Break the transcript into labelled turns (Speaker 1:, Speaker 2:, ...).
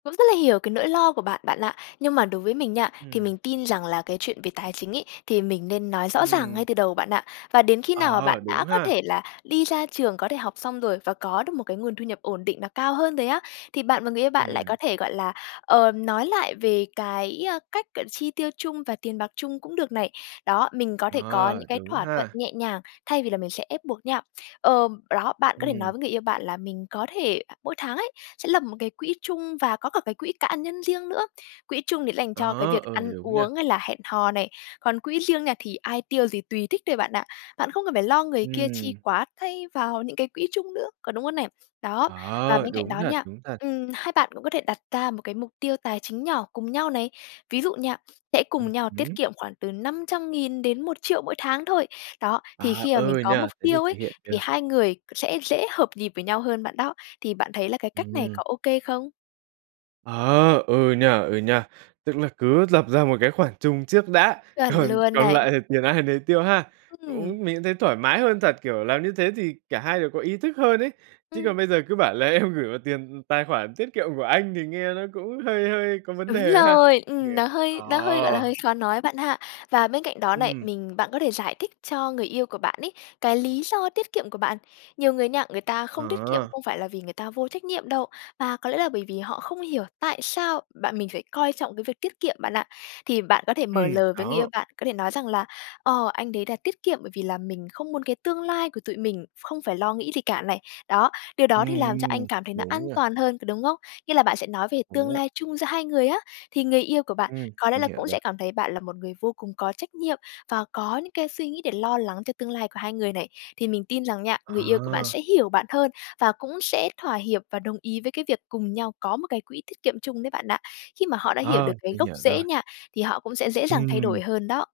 Speaker 1: Cũng rất là hiểu cái nỗi lo của bạn, bạn ạ. Nhưng mà đối với mình nha, thì
Speaker 2: Ừm.
Speaker 1: mình tin rằng là cái chuyện về tài chính ấy, thì mình nên nói rõ ràng
Speaker 2: Ừm.
Speaker 1: ngay từ đầu, bạn ạ. Và đến khi nào mà
Speaker 2: Ờ,
Speaker 1: bạn
Speaker 2: đúng
Speaker 1: đã có
Speaker 2: ha?
Speaker 1: thể là đi ra trường, có thể học xong rồi và có được một cái nguồn thu nhập ổn định và cao hơn rồi á, thì bạn và người yêu bạn lại
Speaker 2: Ừm.
Speaker 1: có thể, gọi là, ờ, nói lại về cái, ơ, cách, gọi là, chi tiêu chung và tiền bạc chung cũng được này. Đó, mình có thể có những
Speaker 2: Ờ,
Speaker 1: cái
Speaker 2: đúng
Speaker 1: thỏa thuận
Speaker 2: ha.
Speaker 1: nhẹ nhàng, thay vì là mình sẽ ép buộc nhau. Ờm, đó, bạn có thể nói
Speaker 2: Ừm.
Speaker 1: với người yêu bạn là mình có thể mỗi tháng ấy sẽ lập một cái quỹ chung và có cả cái quỹ cá, nhân riêng nữa. Quỹ chung thì sẽ dành cho cái
Speaker 2: Đó,
Speaker 1: việc
Speaker 2: ừ,
Speaker 1: ăn
Speaker 2: đúng nha.
Speaker 1: uống hay là hẹn hò này, còn quỹ riêng nha thì ai tiêu gì tùy thích thôi bạn ạ. Bạn không cần phải lo người kia chi
Speaker 2: Ừm.
Speaker 1: quá tay vào những cái quỹ chung nữa, có đúng không nè? Đó, và
Speaker 2: Ờ,
Speaker 1: bên cạnh
Speaker 2: đúng
Speaker 1: đó
Speaker 2: thật,
Speaker 1: nha,
Speaker 2: đúng thật.
Speaker 1: ừm, hai bạn cũng có thể đặt ca một cái mục tiêu tài chính nhỏ cùng nhau này. Ví dụ nha, sẽ
Speaker 2: Ừ
Speaker 1: cùng nhau tiết
Speaker 2: hứm.
Speaker 1: kiệm khoảng từ 500.000 đến 1.000.000 mỗi tháng thôi. Đó, thì
Speaker 2: À,
Speaker 1: khi mà mình
Speaker 2: ừ nhỉ,
Speaker 1: có mục
Speaker 2: thế thì
Speaker 1: tiêu
Speaker 2: thực
Speaker 1: ấy,
Speaker 2: hiện
Speaker 1: thì
Speaker 2: được.
Speaker 1: hai người sẽ dễ hợp nhịp với nhau hơn bạn đó. Thì bạn thấy là cái cách này
Speaker 2: Ừm.
Speaker 1: có ô kê không?
Speaker 2: Ờ, ừ nhỉ, ừ nhỉ. Tức là cứ lập ra một cái khoản chung trước đã,
Speaker 1: Chuẩn
Speaker 2: còn
Speaker 1: luôn
Speaker 2: còn
Speaker 1: này.
Speaker 2: lại thì tiền ai nấy tiêu ha.
Speaker 1: Ừm.
Speaker 2: Cũng mình cũng thấy thoải mái hơn thật, kiểu, làm như thế thì cả hai đều có ý thức hơn ấy, chứ
Speaker 1: Ừm.
Speaker 2: còn bây giờ cứ bảo là em gửi vào tiền tài khoản tiết kiệm của anh thì nghe nó cũng hơi hơi có vấn
Speaker 1: Đúng
Speaker 2: đề ha.
Speaker 1: rồi, ừm, nó
Speaker 2: [unintelligible] Ờ.
Speaker 1: hơi nó hơi, gọi là, hơi khó nói bạn ha. Và bên cạnh đó này
Speaker 2: Ừm.
Speaker 1: mình bạn có thể giải thích cho người yêu của bạn ấy, cái lý do tiết kiệm của bạn. Nhiều người nha người ta không tiết kiệm
Speaker 2: Ờ.
Speaker 1: không phải là vì người ta vô trách nhiệm đâu, mà có lẽ là bởi vì họ không hiểu tại sao bạn mình phải coi trọng cái việc tiết kiệm bạn ạ. Thì bạn có thể mở
Speaker 2: Ừm,
Speaker 1: lời với người yêu
Speaker 2: đó.
Speaker 1: bạn, có thể nói rằng là, ờ, "Anh đấy là tiết kiệm bởi vì là mình không muốn cái tương lai của tụi mình không phải lo nghĩ gì cả này. Đó, điều
Speaker 2: Ừm,
Speaker 1: đó thì làm cho anh
Speaker 2: ừm.
Speaker 1: cảm thấy nó an
Speaker 2: Đúng rồi.
Speaker 1: toàn hơn, có đúng không?" Nghĩa là bạn sẽ nói về
Speaker 2: Đúng
Speaker 1: tương
Speaker 2: vậy.
Speaker 1: lai chung giữa hai người á, thì người yêu của bạn
Speaker 2: Ừm,
Speaker 1: có lẽ
Speaker 2: mình
Speaker 1: là
Speaker 2: hiểu
Speaker 1: cũng
Speaker 2: rồi.
Speaker 1: sẽ cảm thấy bạn là một người vô cùng có trách nhiệm và có những cái suy nghĩ để lo lắng cho tương lai của hai người này. Thì mình tin rằng nha, người yêu của bạn
Speaker 2: Ờ.
Speaker 1: sẽ hiểu bạn hơn và cũng sẽ thỏa hiệp và đồng ý với cái việc cùng nhau có một cái quỹ tiết kiệm chung đấy bạn ạ. Khi mà họ đã hiểu
Speaker 2: Ờ,
Speaker 1: được cái
Speaker 2: mình
Speaker 1: gốc
Speaker 2: hiểu rồi.
Speaker 1: rễ nha, thì họ cũng sẽ dễ dàng thay
Speaker 2: Ừm.
Speaker 1: đổi hơn đó.